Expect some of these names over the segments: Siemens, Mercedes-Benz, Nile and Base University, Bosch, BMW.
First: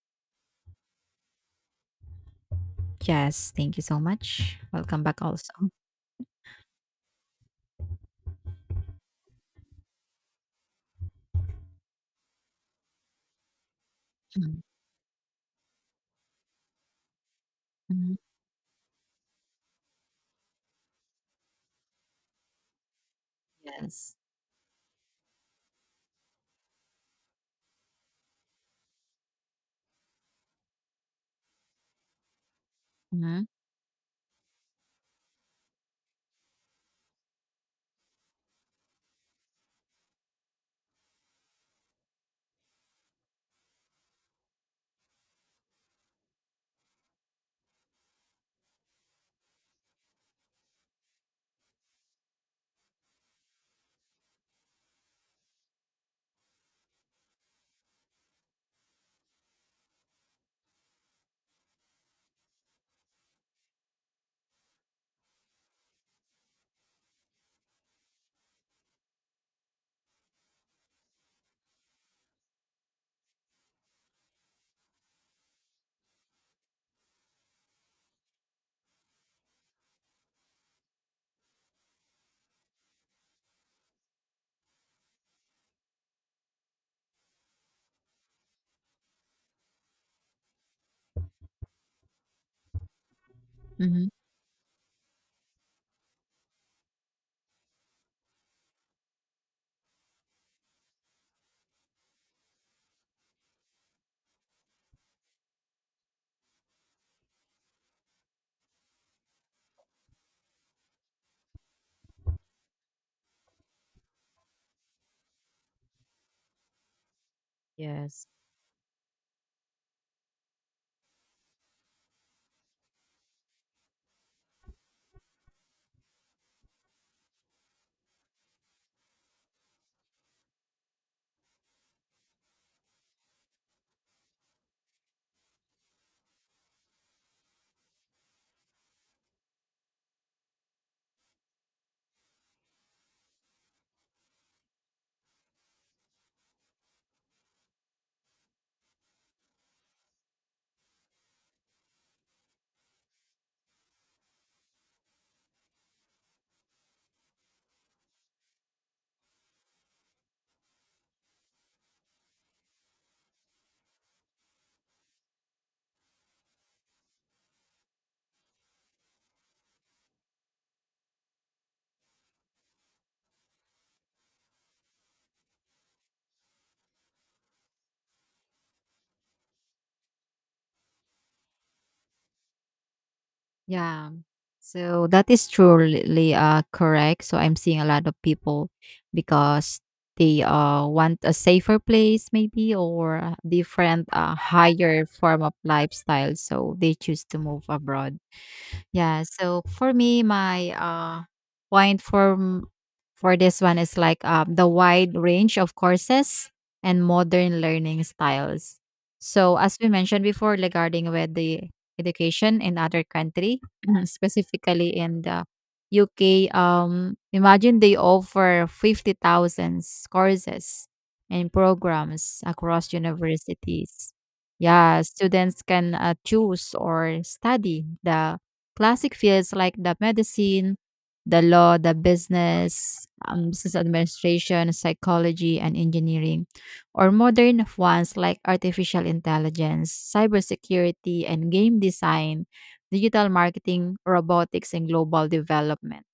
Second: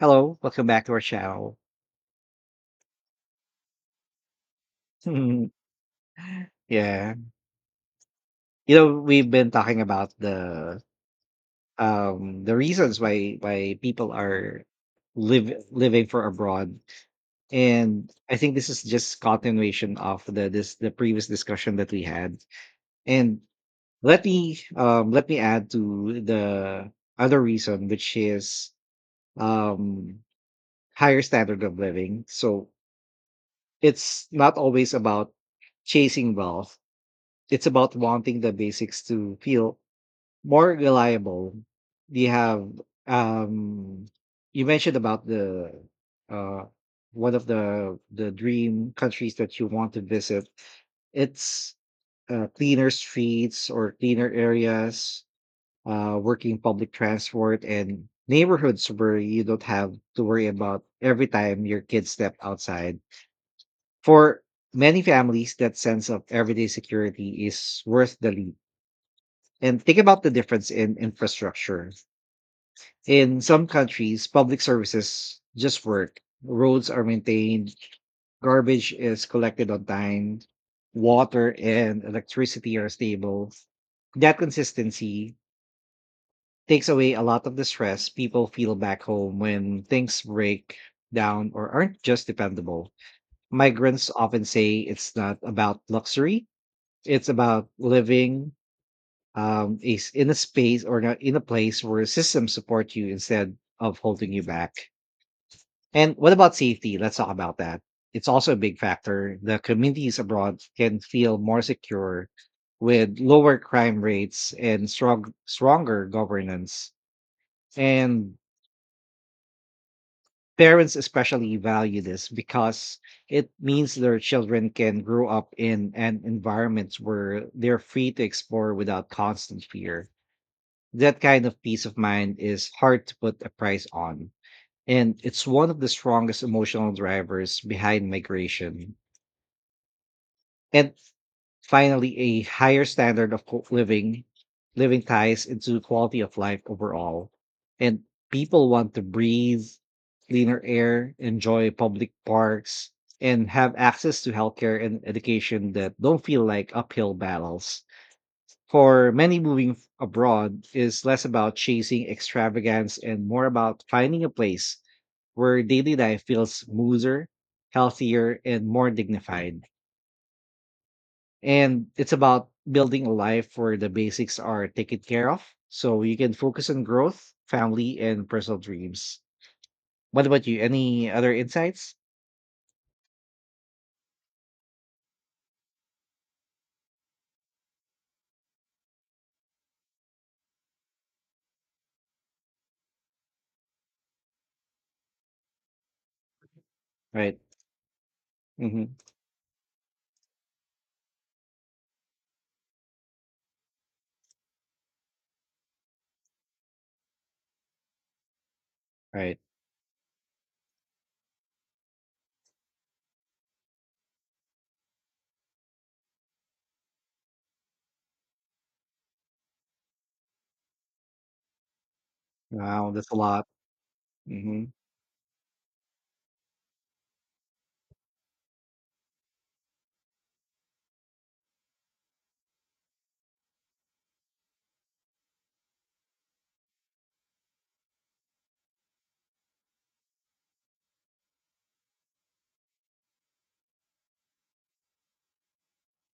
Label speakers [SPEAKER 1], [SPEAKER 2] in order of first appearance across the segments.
[SPEAKER 1] Hello, welcome back to our channel.
[SPEAKER 2] Yes, thank you so much. Welcome back also.
[SPEAKER 1] yeah, you know, we've been talking about the reasons why people
[SPEAKER 2] Mhm.
[SPEAKER 1] are live living for abroad, and
[SPEAKER 2] Mhm.
[SPEAKER 1] I think this is just continuation of the previous discussion that we had. And
[SPEAKER 2] Yes.
[SPEAKER 1] let me add to the other reason, which is um higher standard of living. So
[SPEAKER 2] Mhm.
[SPEAKER 1] it's not always about chasing wealth, it's about wanting the basics to feel more reliable. We have um you mentioned about the uh one of the dream countries that you want to visit. It's cleaner streets or cleaner areas, working public transport and neighborhoods where you don't have to worry about every time your kids step outside. For many families, that sense of everyday security is worth the leap, and think about the difference in infrastructure. In some countries, public services just work. Roads are maintained, garbage is collected on time, water and electricity are stable. That consistency takes away a lot of the stress people feel back home when things break down or aren't just dependable.
[SPEAKER 2] Mhm.
[SPEAKER 1] Migrants often say it's not about luxury, it's about living, is in a space or not in a place where systems support you instead of holding you back. And what about safety? Let's talk about that. It's also a big factor. The communities abroad can feel more secure with lower crime rates and stronger governance.
[SPEAKER 2] Yes.
[SPEAKER 1] And parents especially value this because it means their children can grow up in an environment where they're free to explore without constant fear. That kind of peace of mind is hard to put a price on, and it's one of the strongest emotional drivers behind migration. And finally, a higher standard of living living ties into quality of life overall. And people want to breathe cleaner air, enjoy public parks, and have access to healthcare and education that don't feel like uphill battles. For many, abroad is less about chasing extravagance and more about finding a place where daily life feels smoother, healthier, and more dignified. And it's about building a life where the basics are taken care of so you can focus on growth, family, and personal dreams. What about you? Any other insights?
[SPEAKER 2] Yeah. So that is truly correct. So I'm seeing a lot of people because they want a safer place, maybe, or a different higher form of lifestyle, so they choose
[SPEAKER 1] Right.
[SPEAKER 2] to move abroad.
[SPEAKER 1] Mm-hmm.
[SPEAKER 2] Yeah. So for me, my point for m- for this one is like the wide range of courses and modern learning styles.
[SPEAKER 1] Right.
[SPEAKER 2] So as we mentioned before regarding with the education in other country, specifically in the UK, imagine they offer 50,000 courses and programs
[SPEAKER 1] Wow,
[SPEAKER 2] across
[SPEAKER 1] that's a lot.
[SPEAKER 2] universities.
[SPEAKER 1] Mm-hmm.
[SPEAKER 2] Yeah, students can choose or study the classic fields like the medicine, the law, the business, business administration, psychology, and engineering, or modern ones like artificial intelligence, cybersecurity, and game design, digital marketing, robotics, and global development.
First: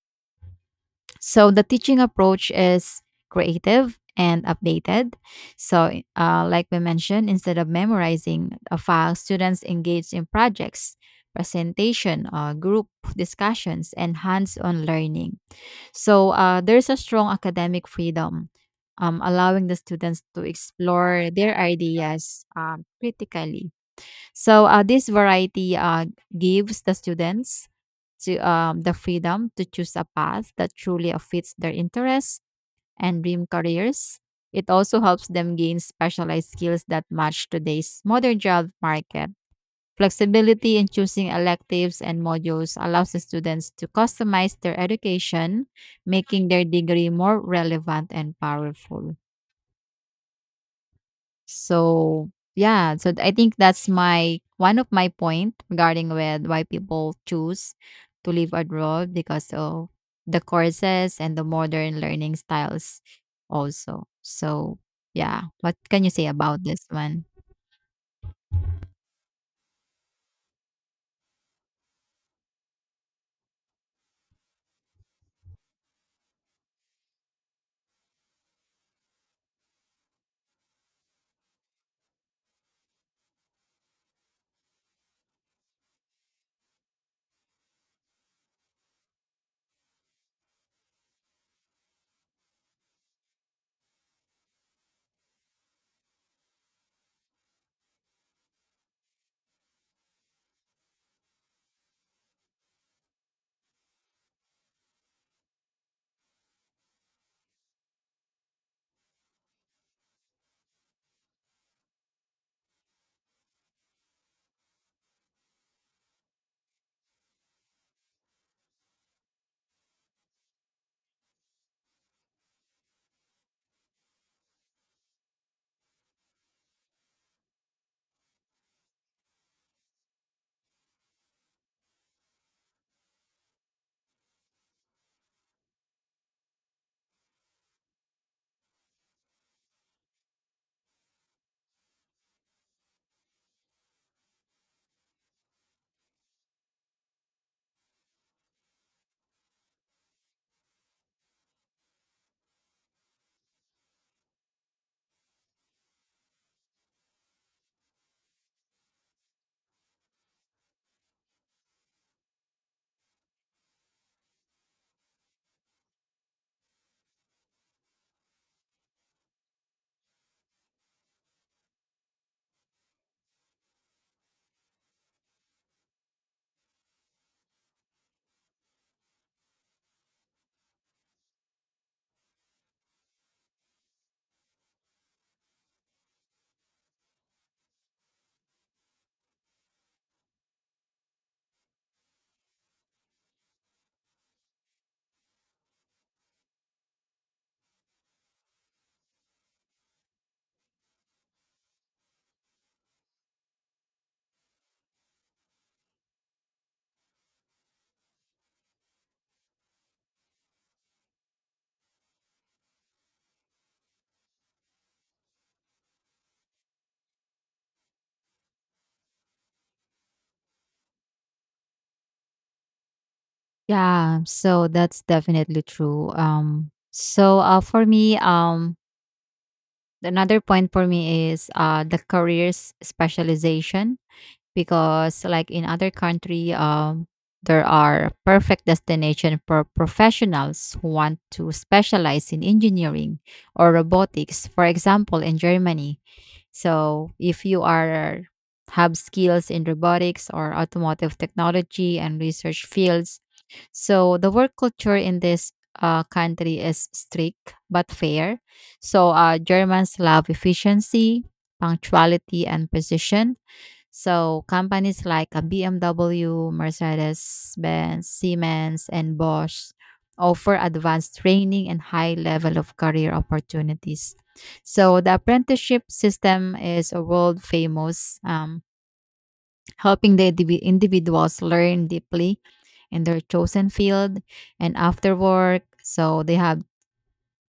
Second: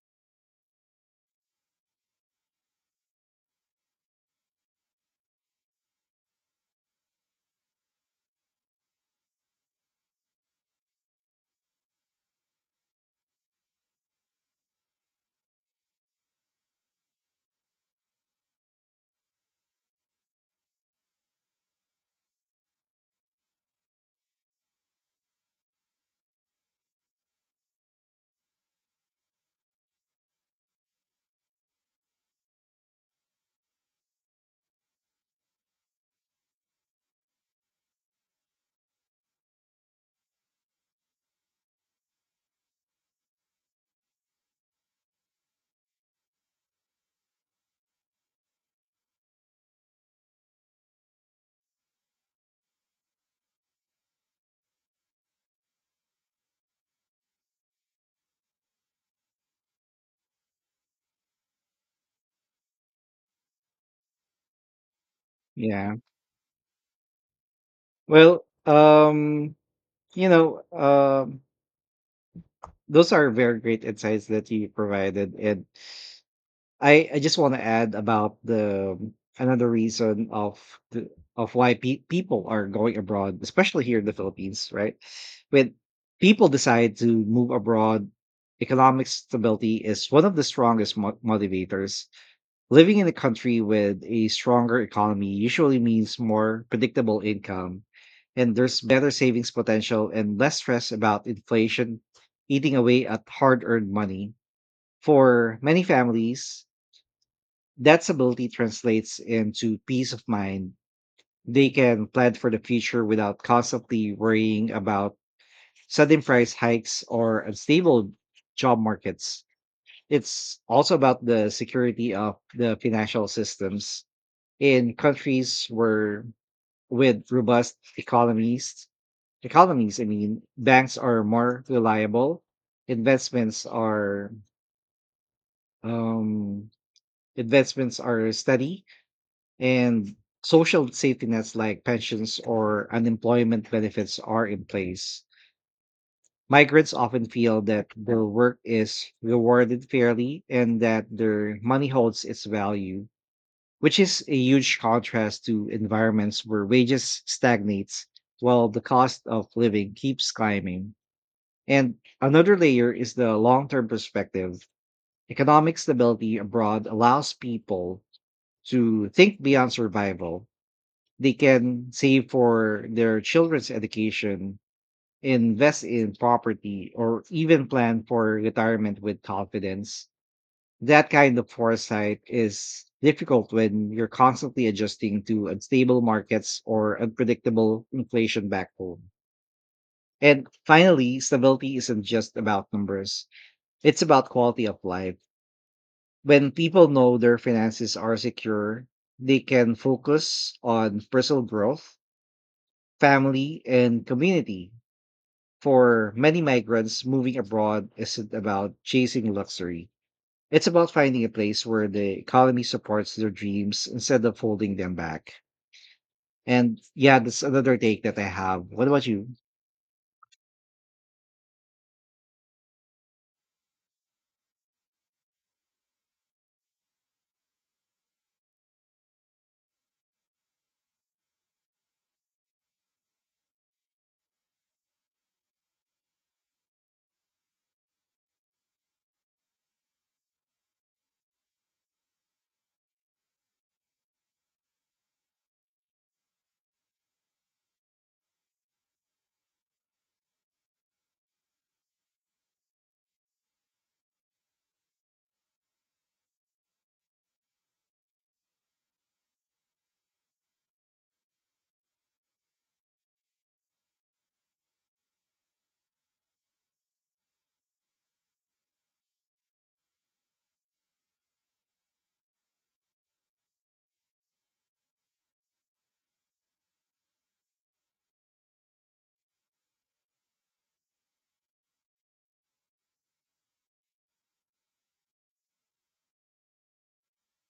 [SPEAKER 2] So the teaching approach is creative and updated. So, like we mentioned, instead of memorizing a file, students engage in projects, presentation, group discussions, and hands-on learning. So there's a strong academic freedom, allowing the students to explore their ideas critically. So this variety gives the students to the freedom to choose a path that truly fits their interests and dream careers. It also helps them gain specialized skills that match today's modern job market. Flexibility in choosing electives and modules allows the students to customize their education, making their degree more relevant and powerful. So yeah, so I think that's my one of my point regarding with why people choose to live abroad, because of the courses and the modern learning styles also. So yeah, what
[SPEAKER 1] Yeah.
[SPEAKER 2] can you say about this one?
[SPEAKER 1] Well, you know, um, those are very great insights that you provided, and I just want to add about the another reason of the of people are going abroad, especially here in the Philippines, right? When people decide to move abroad, economic stability is one of the strongest motivators. Living in a country with a stronger economy usually means more predictable income, and there's better savings potential and less stress about inflation eating away at hard earned money. For many families, that stability translates into peace of mind. They can plan for the future without constantly worrying about sudden price hikes or unstable job markets. It's also about the security of the financial systems in countries where with robust economies, I mean. Banks are more reliable, investments are, um investments are steady, and social safety nets like pensions or unemployment benefits are in place. Migrants often feel that their work is rewarded fairly and that their money holds its value, which is a huge contrast to environments where wages stagnates while the cost of living keeps climbing. And another layer is the long-term perspective. Economic stability abroad allows people to think beyond survival. They can save for their children's education, invest in property, or even plan for retirement with confidence. That kind of foresight is difficult when you're constantly adjusting to unstable markets or unpredictable inflation back home. And finally, stability isn't just about numbers, it's about quality of life. When people know their finances are secure, they can focus on personal growth, family, and community. For many migrants, moving abroad isn't about chasing luxury. It's about finding a place where the economy supports their dreams instead of holding them back. And yeah, that's another take that I have. What about you?
[SPEAKER 2] Yeah, so that's definitely true. So for me another point for me is the careers specialization, because like in other country, there are perfect destination for professionals who want to specialize in engineering or robotics, for example in Germany. So if you are have skills in robotics or automotive technology and research fields, so the work culture in this country is strict but fair. So Germans love efficiency, punctuality, and precision. So companies like BMW, Mercedes-Benz, Siemens, and Bosch offer advanced training and high level of career opportunities. So the apprenticeship system is a world famous, helping the individuals learn deeply in their chosen field, and after work, so they have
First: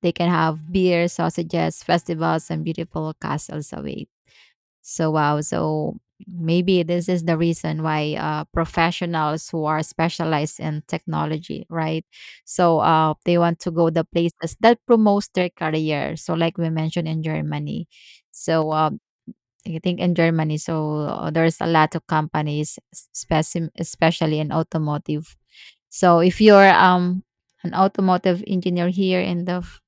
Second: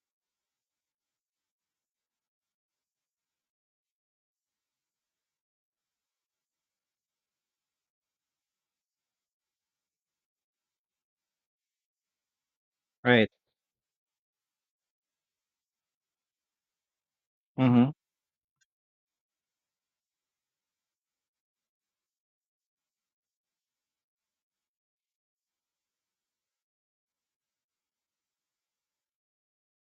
[SPEAKER 2] they can have beer, sausages, festivals, and beautiful castles away. So wow, so maybe this is the reason why professionals who are specialized in technology, right? So
[SPEAKER 1] Right.
[SPEAKER 2] they want to go the places that promotes their career. So like we mentioned in Germany,
[SPEAKER 1] Mm-hmm.
[SPEAKER 2] so I think in Germany, so there's a lot of companies, especially in automotive. So if you're an automotive engineer here in the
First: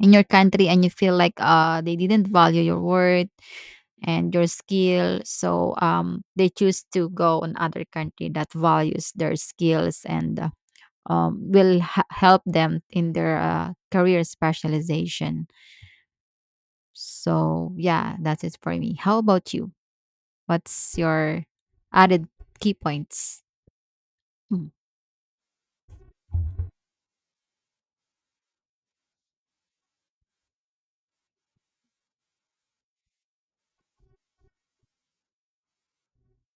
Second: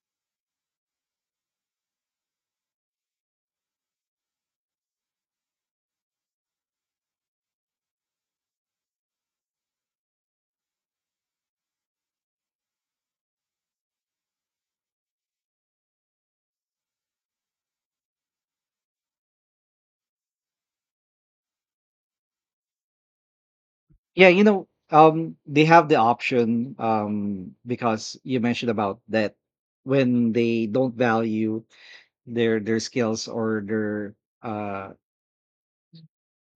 [SPEAKER 2] in your country and you feel like they didn't value your worth and your skill, so they choose to go on other country that values their skills, and will h help them in their career specialization. So yeah, that's it for me. How about you? What's your added key points?
[SPEAKER 1] Yeah, they have the option, because you mentioned about that when they don't value their skills or their uh,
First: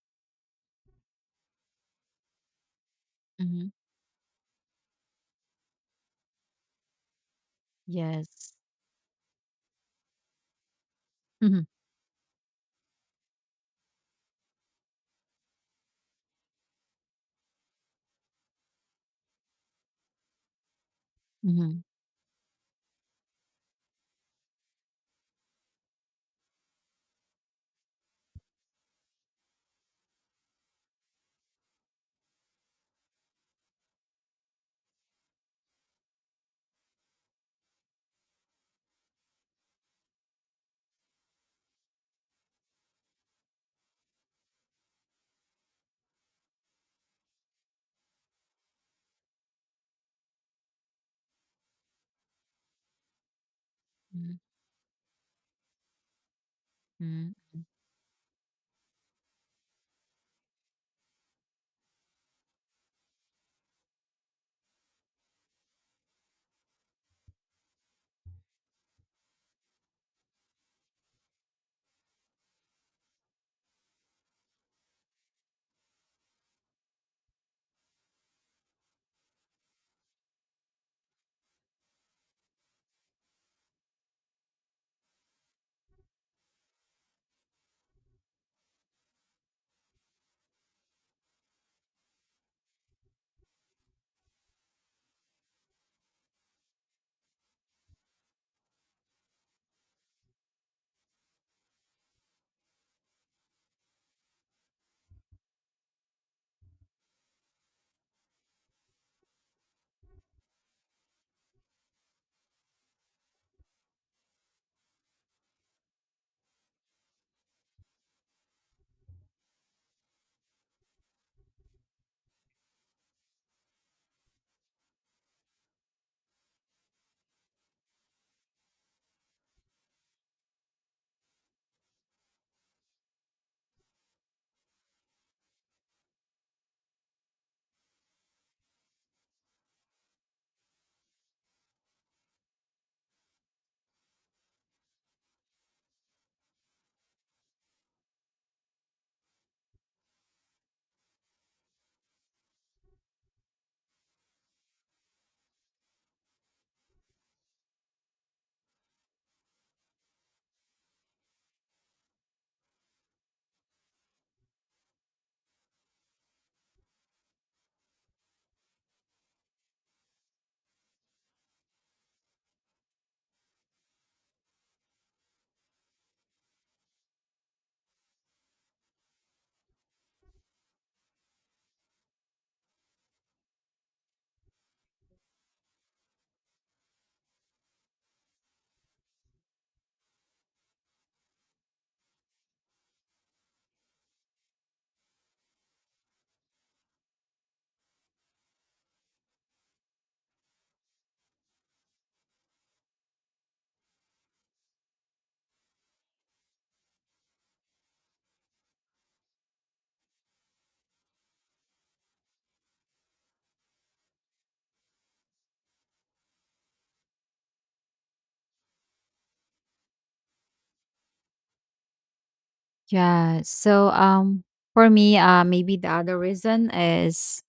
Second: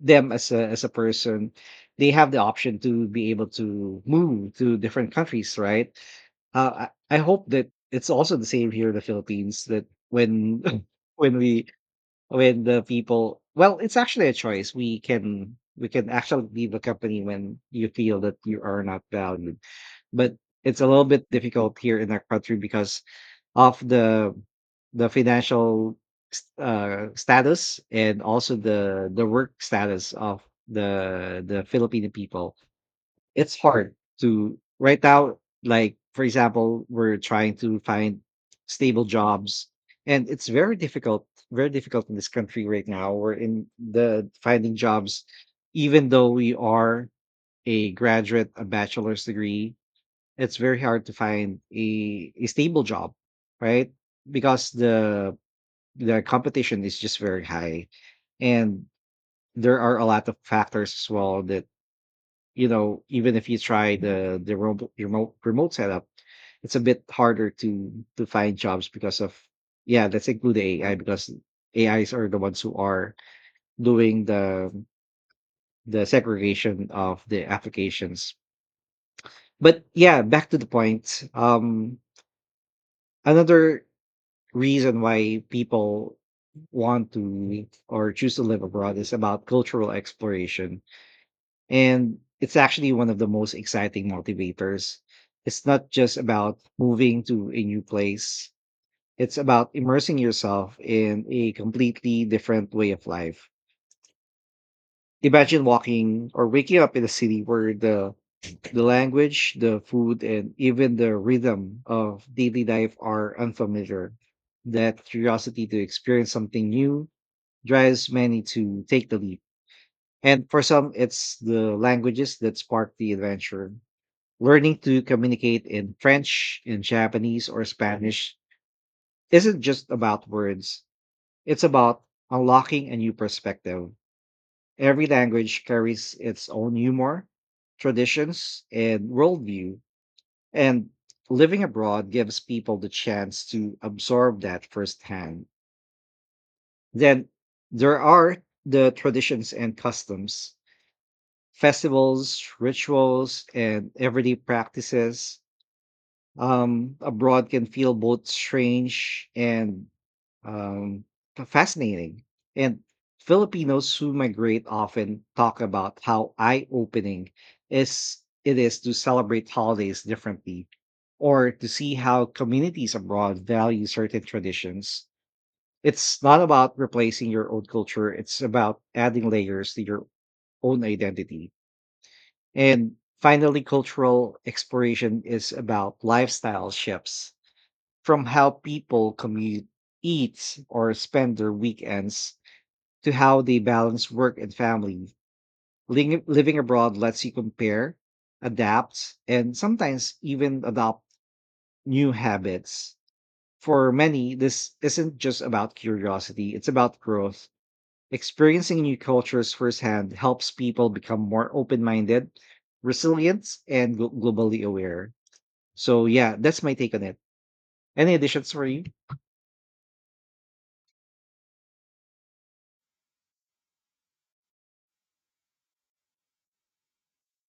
[SPEAKER 1] them as a person, they have the option to be able
[SPEAKER 2] Mm-hmm.
[SPEAKER 1] to move to different countries, right? I hope that it's also the
[SPEAKER 2] Yes.
[SPEAKER 1] same here in the Philippines that when when
[SPEAKER 2] Hmm.
[SPEAKER 1] we when the people, well, it's actually a choice. We can, we can actually leave a company when you feel that you are not valued. But it's a little bit difficult
[SPEAKER 2] Hmm.
[SPEAKER 1] here in our country because of the financial status, and also the work status of the Filipino people. It's hard to right now. Like for example, we're trying to find stable jobs, and it's very difficult. Very difficult in this country right now. We're in the finding jobs, even though we are a graduate, a bachelor's degree, it's very hard to find a stable job, right? Because the competition is just
[SPEAKER 2] Hmm.
[SPEAKER 1] very high, and there are a lot of factors as well that, you know, even if you try the remote setup, it's a bit harder to find jobs because of, yeah, let's include the AI, because AIs are the ones who are doing the segregation of the applications. But yeah, back to the point. Another reason why people want to or choose to live abroad is about cultural exploration. And it's actually one of the most exciting motivators. It's not just about moving to a new place, it's about immersing yourself in a completely different way of life. Imagine walking or waking up in a city where the language, the food, and even the rhythm of daily life are unfamiliar. That curiosity to experience something new drives many to take the leap. And for some, it's the languages that spark the adventure. Learning to communicate in French, in Japanese, or Spanish isn't just about words, it's about unlocking a new perspective. Every language carries its own humor, traditions, and worldview. And living abroad gives people the chance to absorb that firsthand. Then there are the traditions and customs, festivals, rituals, and everyday practices abroad can feel both strange and, um, fascinating. And Filipinos who migrate often talk about how eye-opening is it is to celebrate holidays differently, or to see how communities abroad value certain traditions. It's not about replacing your own culture; it's about adding layers to your own identity. And finally, cultural exploration is about lifestyle shifts, from how people commute, eat, or spend their weekends to how they balance work and family. Living abroad lets you compare, adapt, and sometimes even adopt new habits. For many, this isn't just about curiosity, it's about growth. Experiencing new cultures firsthand helps people become more open minded, resilient, and globally aware. So, yeah, that's my take on it. Any additions for you?
[SPEAKER 2] Yeah, so for me, maybe the other reason is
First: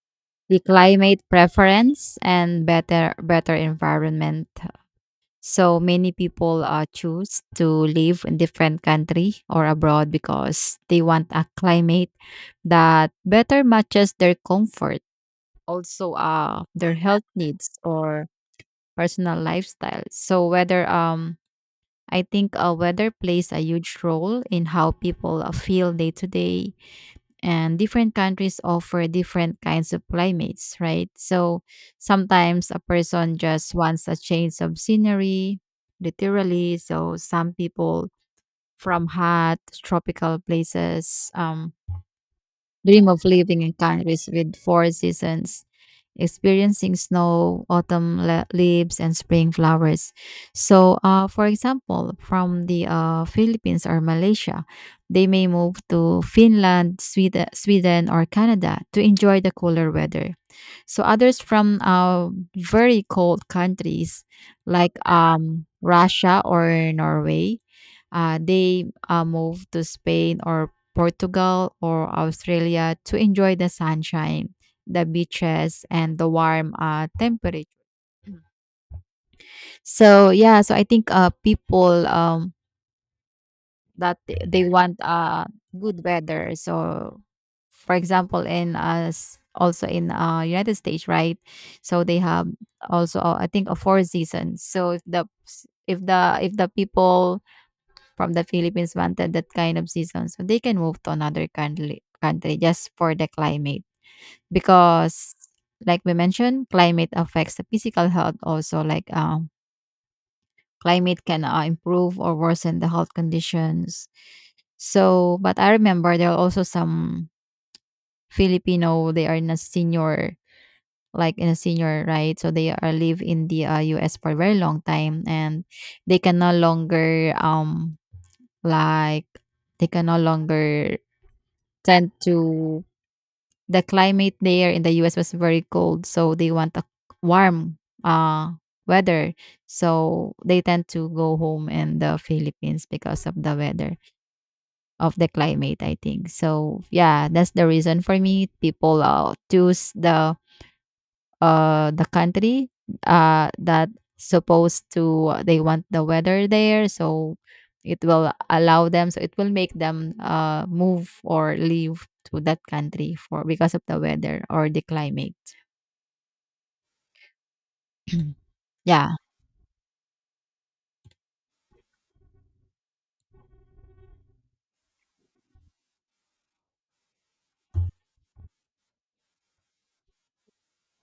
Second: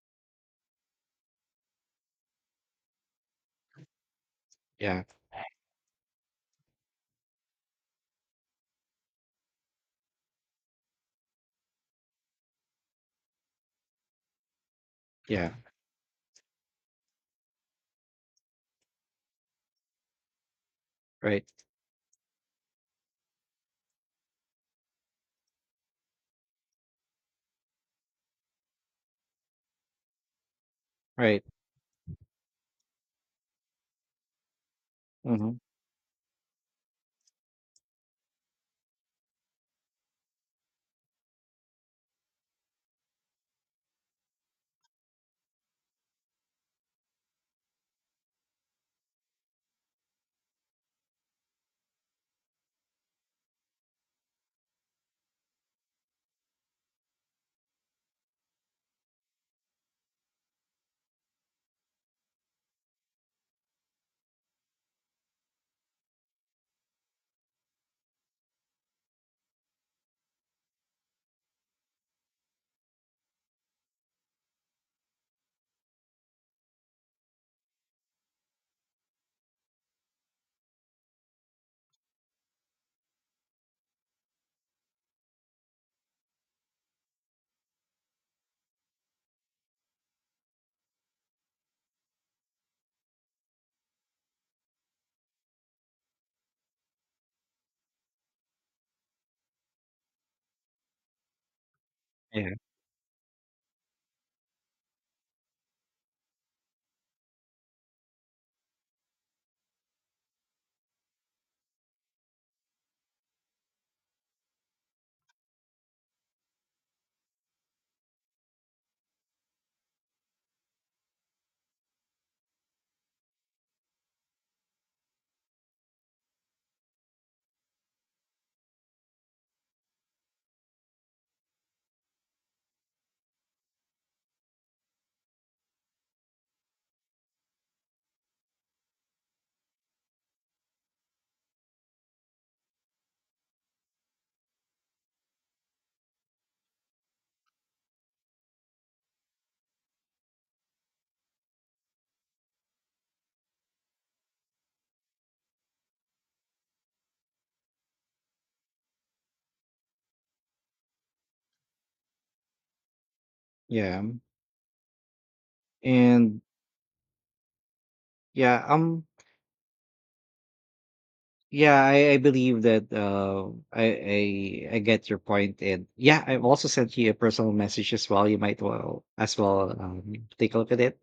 [SPEAKER 2] the climate preference and better environment.
[SPEAKER 1] Yeah,
[SPEAKER 2] So many people choose to live in different country or abroad because they want a climate that better matches their comfort,
[SPEAKER 1] yeah.
[SPEAKER 2] also their health needs or personal lifestyle. So whether
[SPEAKER 1] Right,
[SPEAKER 2] I think weather plays a huge role in how people feel day to day, and different countries offer different kinds of climates, right?
[SPEAKER 1] right.
[SPEAKER 2] So sometimes a person just wants a change of
[SPEAKER 1] Hmm.
[SPEAKER 2] scenery, literally. So some people from hot tropical places dream of living in countries with four seasons, experiencing snow, leaves, and spring flowers. So, for example, from the Philippines or Malaysia, they may move to Finland, Sweden, or Canada to enjoy the cooler weather. So others from very cold countries like Russia or Norway, they move to Spain or Portugal or Australia to enjoy the sunshine, the beaches, and the warm temperature. So yeah, so I think people that they want good weather. So for example in us, also in United States, right? So they have also I think a four seasons. So if the if the people from the Philippines wanted that kind of season, so they can move to another country
[SPEAKER 1] Yeah,
[SPEAKER 2] country just for the climate, because like we mentioned, climate affects the physical health also, like climate can improve or worsen the health conditions. So, but I remember there are also some Filipino. They are in a senior, like in a senior, right? So they are live in the U.S. for a very long time, and they can no longer like they can no longer tend to the climate there in the US was very cold, so they want a warm uh weather. So they tend to go home in the Philippines because of the weather, of the climate, I think. So yeah, that's the reason for me. People choose the country that supposed to they want the weather there, so it will allow them, so it will make them move or leave to that country for, because of the
[SPEAKER 1] yeah.
[SPEAKER 2] weather or the climate.
[SPEAKER 1] And yeah,
[SPEAKER 2] Yeah.
[SPEAKER 1] yeah, I believe that, I get your point, and yeah, I've also sent you a personal message as well. You might well as well, take a look at it,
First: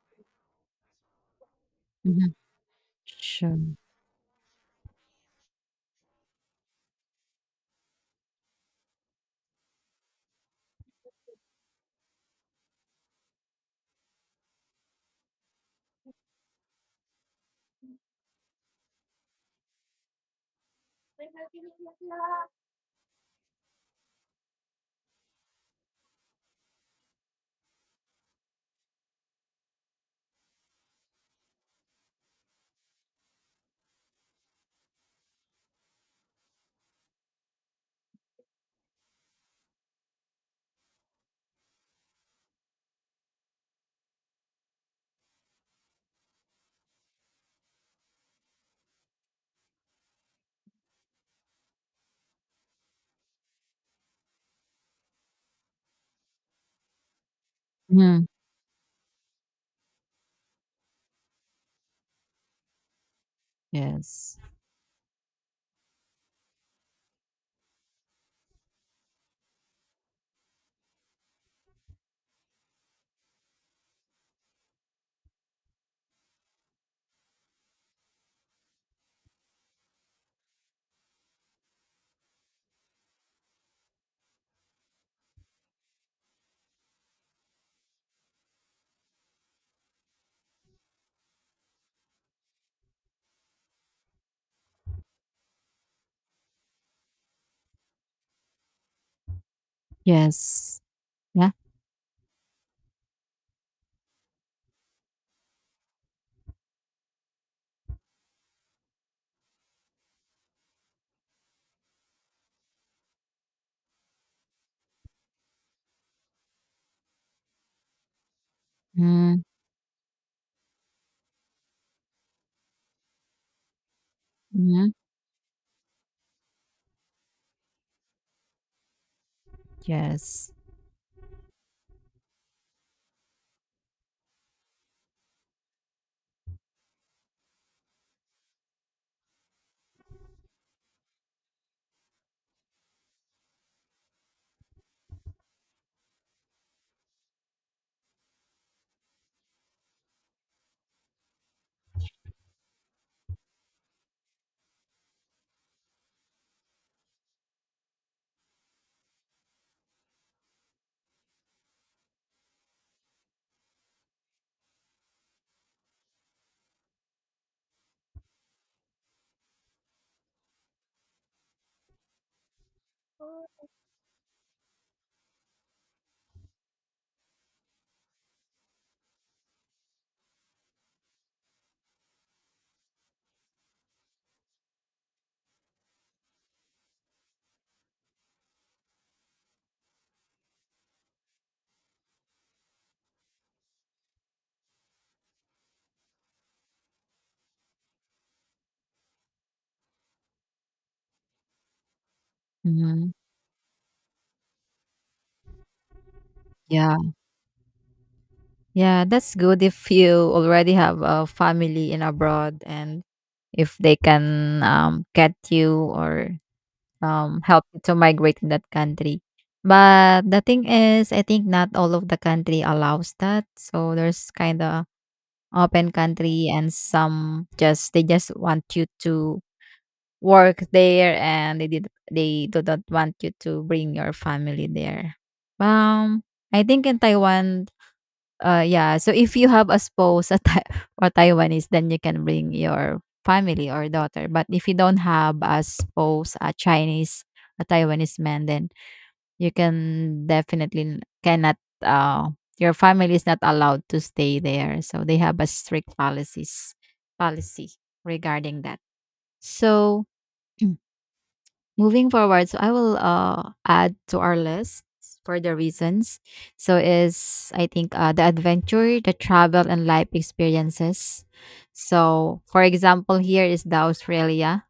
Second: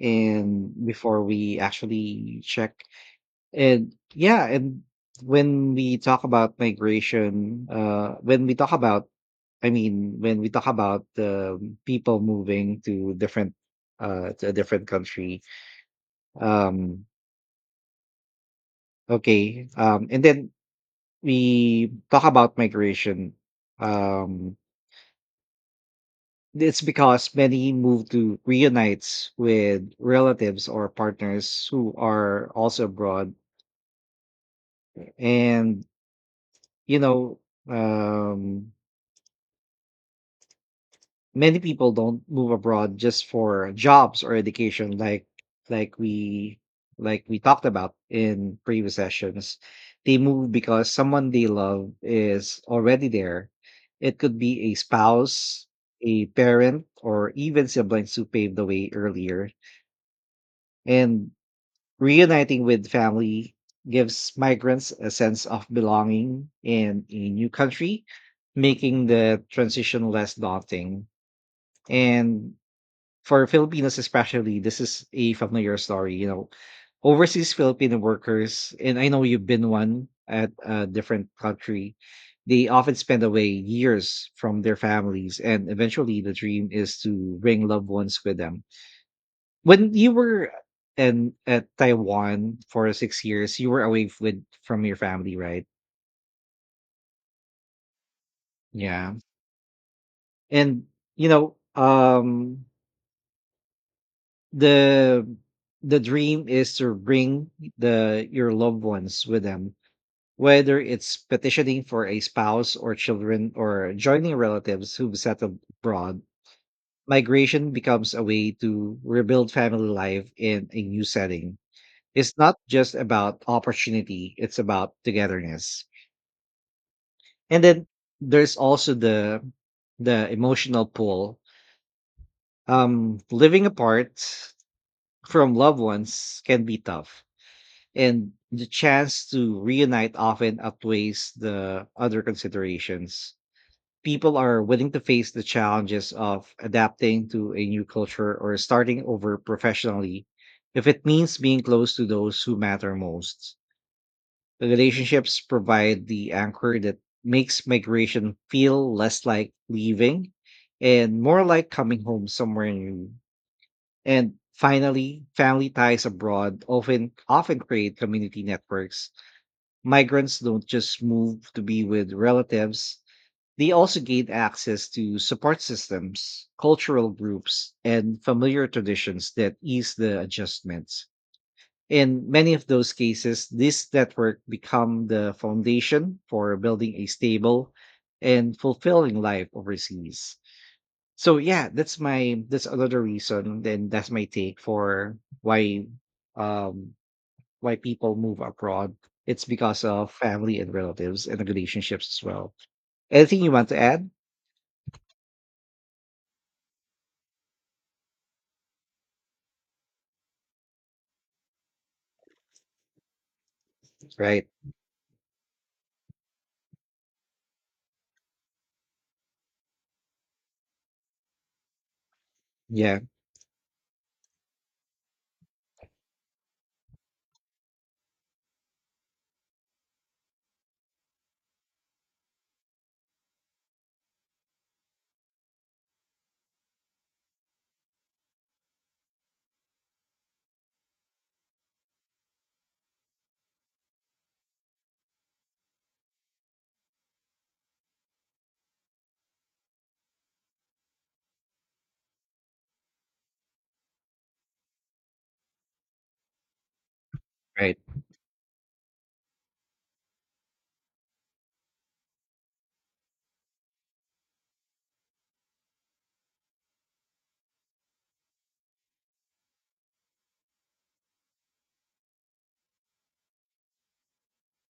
[SPEAKER 1] and before we
[SPEAKER 2] Mhm.
[SPEAKER 1] actually check.
[SPEAKER 2] Sure.
[SPEAKER 1] And yeah, and when we talk about migration, when we talk about, I mean, when we talk about, people moving to to a different country, um, okay, and then we talk about migration. Um, it's because many move to reunites with relatives or partners who are also abroad. And you know, um many people don't move abroad just for jobs or education, like, like we like we talked about in previous sessions. They move because someone they love is already there. It could be a spouse, a parent, or even siblings who
[SPEAKER 2] Mhm.
[SPEAKER 1] paved the way earlier. And reuniting with family gives
[SPEAKER 2] Yes.
[SPEAKER 1] migrants a sense of belonging in a new country, making the transition less daunting. And for Filipinos especially, this is a familiar story. You know, overseas Filipino workers, and I know you've been one at a different country, they often spend away years from their families, and eventually the dream is to bring loved ones with them. When you were in at Taiwan for 6 years, you were away with from your family, right? Yeah,
[SPEAKER 2] Yes.
[SPEAKER 1] and you
[SPEAKER 2] Yeah.
[SPEAKER 1] know, the the dream is to bring the your loved ones with them, whether it's petitioning for a spouse or children or joining relatives who've settled abroad. Migration becomes a way to
[SPEAKER 2] Mhm.
[SPEAKER 1] rebuild family life in a new setting. It's not just about opportunity, it's about
[SPEAKER 2] Mhm.
[SPEAKER 1] togetherness. And then there's also the
[SPEAKER 2] Yes.
[SPEAKER 1] emotional pull. Um, living apart from loved ones can be tough, and the chance to reunite often outweighs the other considerations. People are willing to face the challenges of adapting to a new culture or starting over professionally if it means being close to those who matter most. The relationships provide the anchor that makes migration feel less like leaving and more like coming home somewhere new. And finally, family ties abroad often create community networks. Migrants don't just move to be with relatives, they also gain access to support systems, cultural groups, and familiar traditions that ease the adjustments. In many of those cases, this network become the foundation for building a stable and fulfilling life overseas. So yeah, that's another reason, and that's my take for um why people move abroad. It's because of family and relatives and the relationships as well.
[SPEAKER 2] Hmm.
[SPEAKER 1] Anything you want to add?
[SPEAKER 2] Yeah. Yeah, that's good if you already have a family in abroad, and if they
[SPEAKER 1] Right.
[SPEAKER 2] can get you or help you to migrate in that country. But the thing is, I think not all of the country
[SPEAKER 1] Yeah.
[SPEAKER 2] allows that. So there's kind of open country, and some just they just want you to work there, and they did they do not want you to bring your family there. Um, I think in Taiwan, yeah. So if you have a spouse a Thai or Taiwanese, then you can bring your family or daughter. But if you don't have a spouse, a Chinese, a Taiwanese man, then you can definitely cannot. Uh, your family is not allowed to stay there. So they have a strict policies policy
[SPEAKER 1] Right.
[SPEAKER 2] regarding that. So moving forward, so I will add to our list for the reasons. So is I think the adventure, the travel, and life experiences. So for example, here is the Australia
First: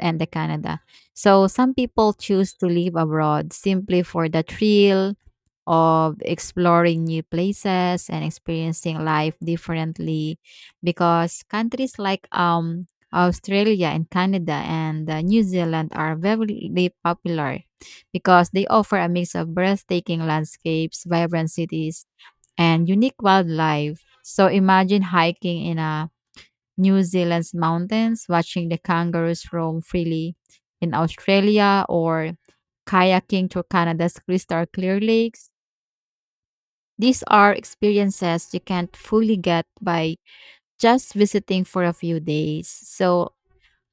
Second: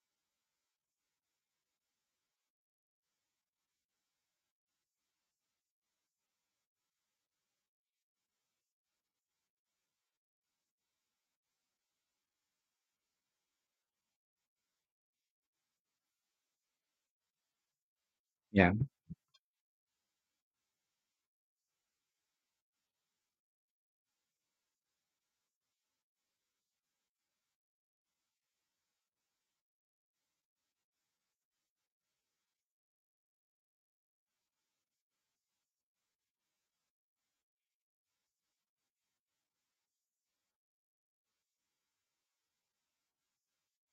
[SPEAKER 2] and the Canada. So some people choose to live abroad simply for the thrill of exploring new places and experiencing life differently, because countries like Australia and Canada and New Zealand are very popular because they
[SPEAKER 1] Yeah.
[SPEAKER 2] offer a mix of breathtaking landscapes, vibrant cities, and unique wildlife. So imagine hiking in a New Zealand's mountains, watching the kangaroos roam freely in Australia, or kayaking to Canada's crystal clear lakes, these are experiences you can't fully get by just visiting for a few days. So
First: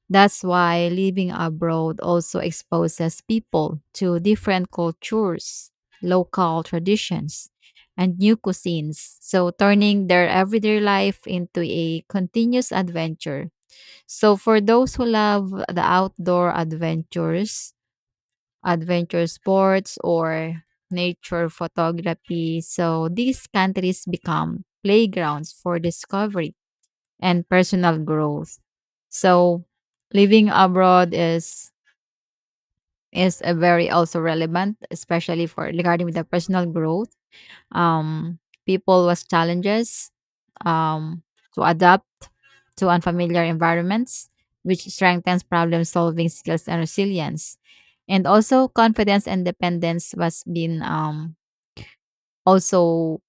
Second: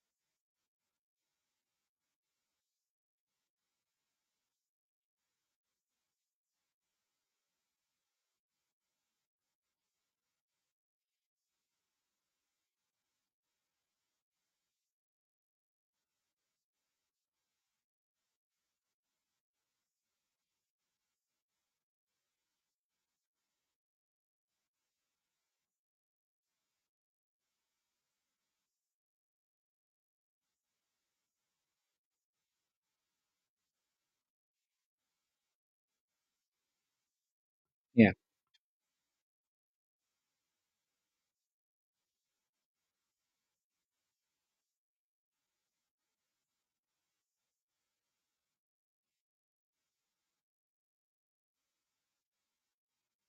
[SPEAKER 2] that's why living abroad also exposes people to different cultures, local traditions, and new cuisines, so turning their everyday life into a continuous adventure. So for those who love the outdoor adventures, adventure sports, or nature photography, so these countries become playgrounds for discovery and personal growth. So living abroad is a very also relevant, especially for regarding with the personal growth.
[SPEAKER 1] Yeah.
[SPEAKER 2] Um, people was challenges um, to adapt to unfamiliar environments, which strengthens problem solving skills and resilience. And also, confidence and dependence was been also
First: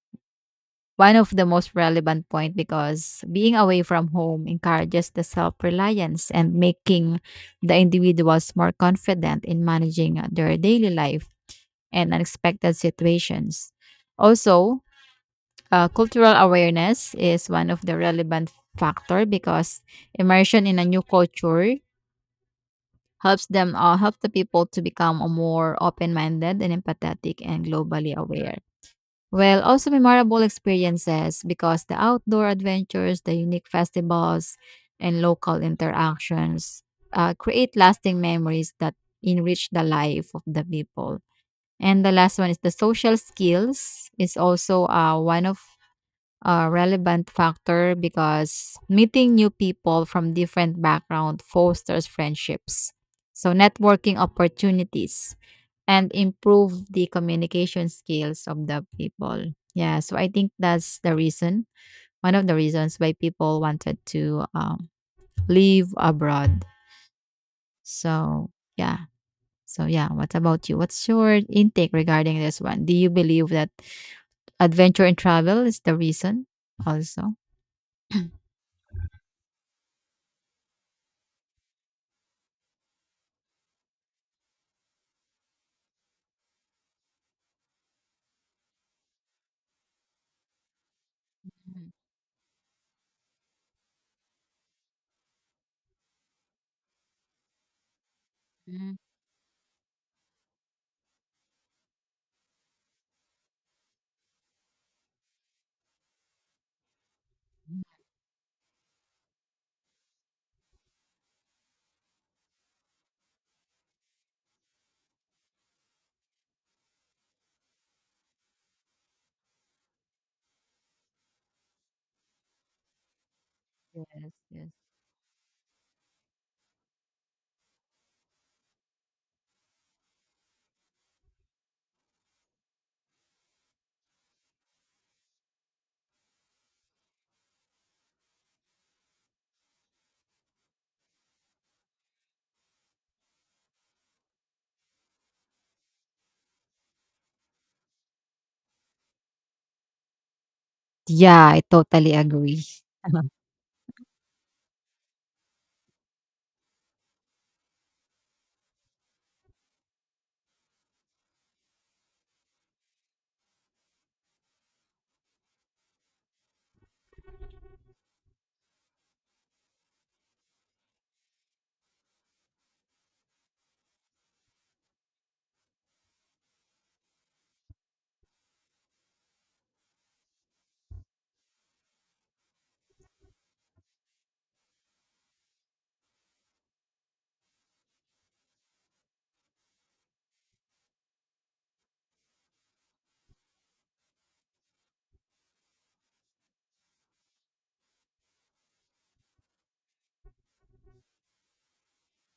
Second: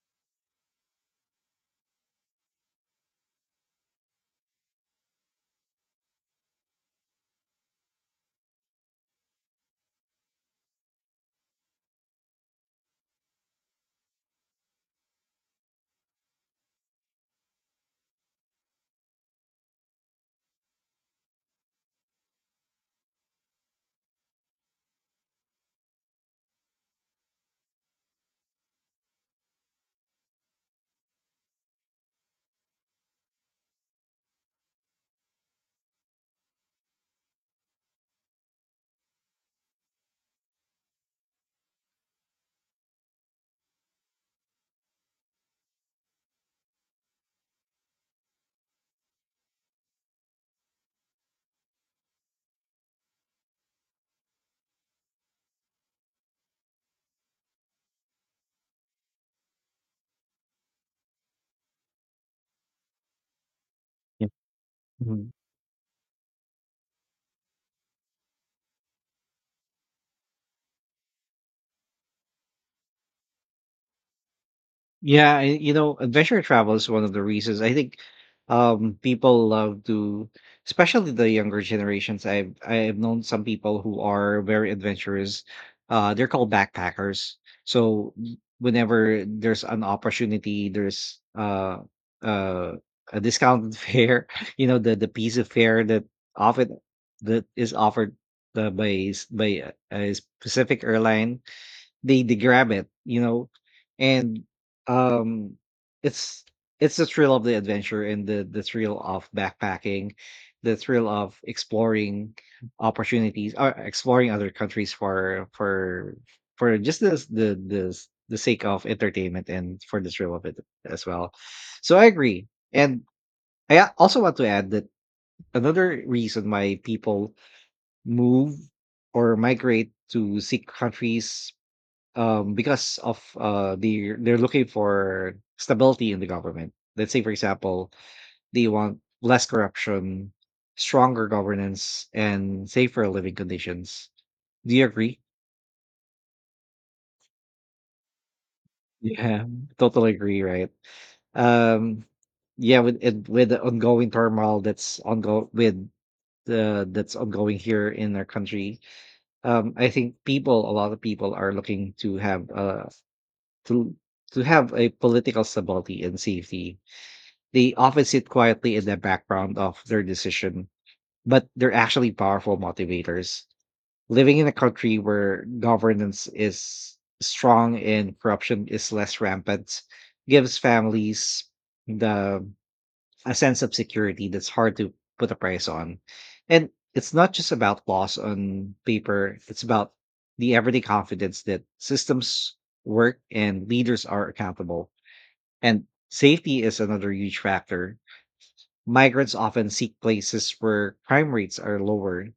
[SPEAKER 2] one of the most relevant point, because being away from home encourages the self-reliance and making the individuals more confident in managing their daily life and unexpected situations. Also, cultural awareness is one of the relevant factor, because immersion in a new culture helps them help the people to become a more open-minded and empathetic and globally aware. Well, also memorable experiences, because the outdoor adventures, the unique festivals, and local interactions create lasting memories that enrich the life of the people. And the last one is the social skills is also one of relevant factor, because meeting new people from different background fosters friendships, so networking opportunities and improve the communication skills of the people. Yeah, so I think that's the reason, one of the reasons why people wanted
[SPEAKER 1] Yeah.
[SPEAKER 2] to
[SPEAKER 1] Mhm.
[SPEAKER 2] live abroad. So yeah, so yeah, what about you? What's your intake regarding this one? Do you believe that adventure and
[SPEAKER 1] Yeah,
[SPEAKER 2] travel
[SPEAKER 1] you
[SPEAKER 2] is the
[SPEAKER 1] know, adventure
[SPEAKER 2] reason
[SPEAKER 1] travel is one of the
[SPEAKER 2] also?
[SPEAKER 1] reasons, I think people love to, especially the younger generations. I've known some people who are very adventurous. They're called backpackers. So whenever there's an opportunity, there's uh a discounted fare, the piece of fare that often that is offered
[SPEAKER 2] Mhm.
[SPEAKER 1] by by a specific airline, they grab it, and um, it's it's the thrill of the adventure and the thrill of backpacking, the thrill of exploring opportunities or exploring other countries for for just the sake of entertainment and for the thrill of it as well. So I agree, and I also
[SPEAKER 2] Yes,
[SPEAKER 1] want to
[SPEAKER 2] yes.
[SPEAKER 1] add that another reason why people move or migrate to seek countries, because of they're looking for stability in the government. Let's say, for example, they want less corruption, stronger governance, and safer living conditions. Do you agree? Yeah, totally agree. Right.
[SPEAKER 2] Yeah, I
[SPEAKER 1] Um,
[SPEAKER 2] totally agree.
[SPEAKER 1] yeah, with the ongoing turmoil that's ongoing here in our country. I think people, a lot of people, are looking to have to to have a political stability and safety. They often sit quietly in the background of their decision, but they're actually powerful motivators. Living in a country where governance is strong and corruption is less rampant gives families the a sense of security that's hard to put a price on. And it's not just about laws on paper, it's about the everyday confidence that systems work and leaders are accountable. And safety is another huge factor. Migrants often seek places where crime rates are lower,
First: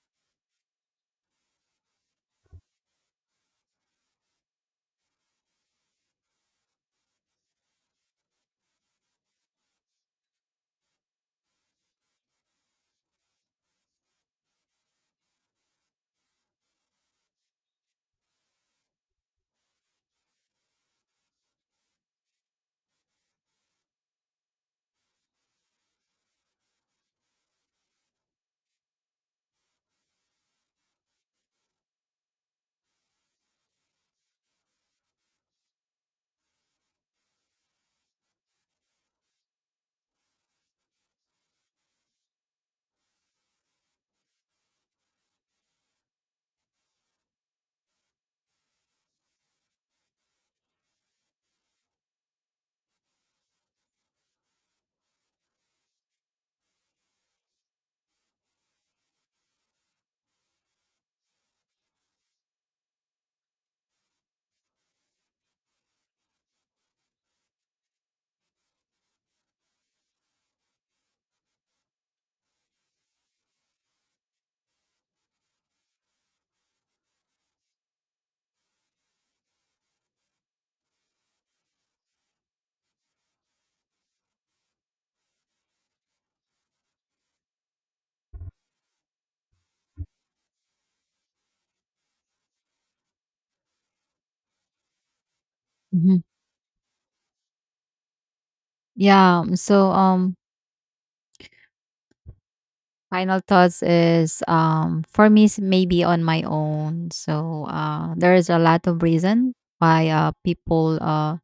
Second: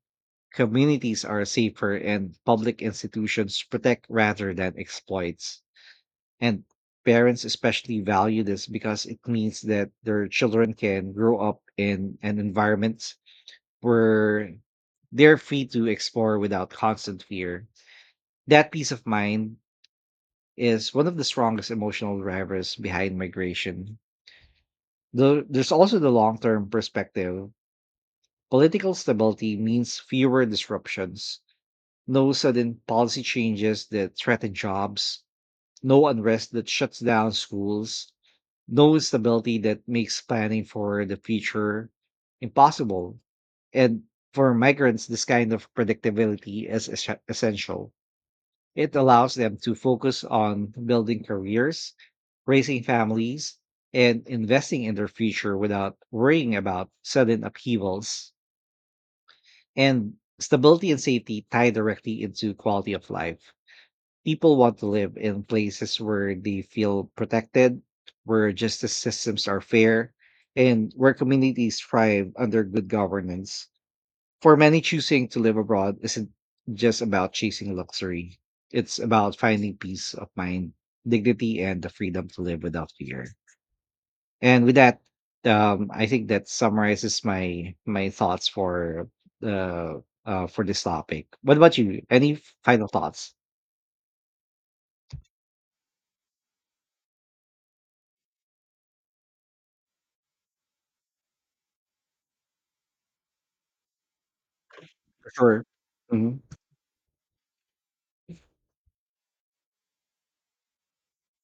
[SPEAKER 1] communities are safer, and public institutions protect rather than exploits. And parents especially value this because it means that their children can grow up in an environment where they're free to explore without constant fear. That peace of mind is one of the strongest emotional drivers behind migration. Though there's also the long term perspective. Political stability means fewer disruptions, no sudden policy changes that threaten jobs, no unrest that shuts down schools, no instability that makes planning for the future impossible. And for migrants, this kind of predictability is essential. It allows them to focus on building careers, raising families, and investing in their future without worrying about sudden upheavals. And stability and safety tie directly into quality of life. People want to live in places where they feel protected, where justice systems are fair, and where communities thrive under good governance. For many, choosing to live abroad isn't just about chasing luxury, it's about finding peace of mind, dignity, and the freedom to live without fear. And with that, I think that summarizes my thoughts for the for this topic. What about you? Any final thoughts?
[SPEAKER 2] Mhm. Yeah. So, final thoughts is
[SPEAKER 1] For
[SPEAKER 2] for me is
[SPEAKER 1] sure.
[SPEAKER 2] maybe on
[SPEAKER 1] Hmm.
[SPEAKER 2] my own. So, there is a lot of reason why people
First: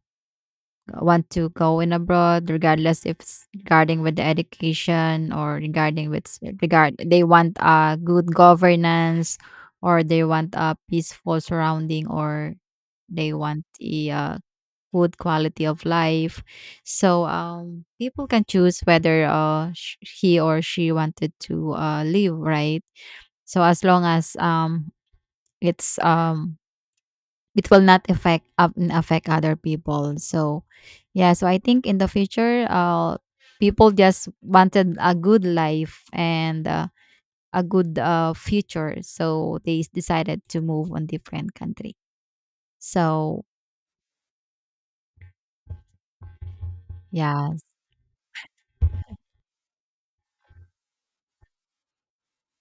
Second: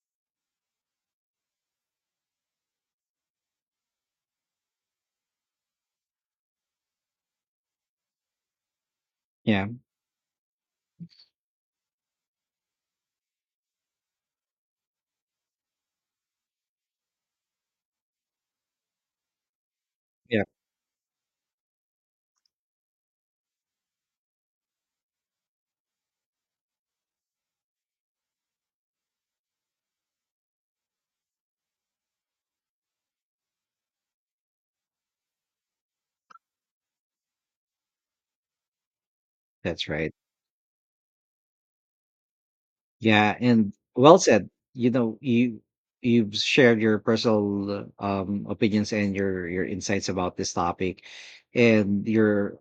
[SPEAKER 2] want to go in abroad, regardless if it's regarding with the education or regarding with regard they want good governance,
[SPEAKER 1] Yeah,
[SPEAKER 2] or they want a peaceful surrounding, or they want a food quality of life. So people can choose whether he
[SPEAKER 1] yeah,
[SPEAKER 2] or she wanted to live, right? So as long as it's um, it will not affect affect other people. So yeah, so I think in the future, people just wanted a good life and a good future, so they
[SPEAKER 1] that's right.
[SPEAKER 2] decided to move on different country.
[SPEAKER 1] Yeah,
[SPEAKER 2] So
[SPEAKER 1] and well said. You know, you've shared your
[SPEAKER 2] yeah.
[SPEAKER 1] personal opinions and your insights about this topic, and your.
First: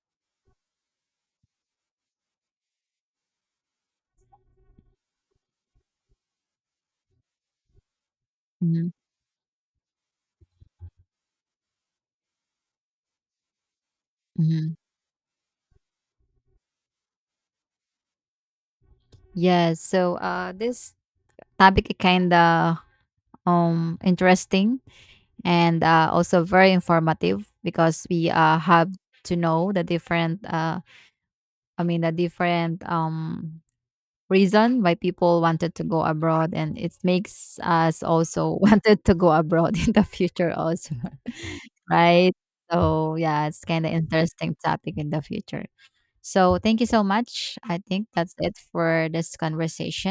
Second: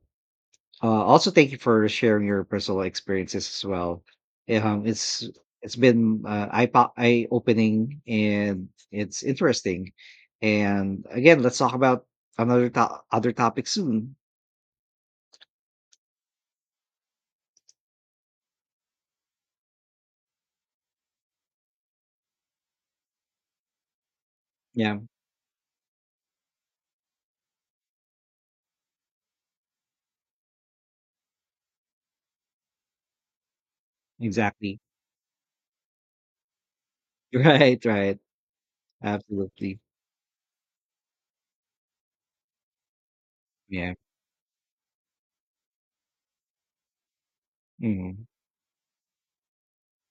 [SPEAKER 1] Also, thank you for sharing your personal experiences as well. It's it's been eye opening and it's interesting. And again, let's talk about other topic soon.
[SPEAKER 2] Mm-hmm. Yes. So this topic is kind of interesting,
[SPEAKER 1] Yeah,
[SPEAKER 2] and also very informative, because we have to know the different the different
[SPEAKER 1] exactly.
[SPEAKER 2] reason why people wanted to go abroad, and it makes
[SPEAKER 1] Right,
[SPEAKER 2] us
[SPEAKER 1] right.
[SPEAKER 2] also wanted to go abroad
[SPEAKER 1] Absolutely.
[SPEAKER 2] in the future also. Right. So yeah, it's kind of
[SPEAKER 1] Yeah.
[SPEAKER 2] interesting topic in the future. So thank you so much, I think
[SPEAKER 1] Mhm.
[SPEAKER 2] that's it for this conversation.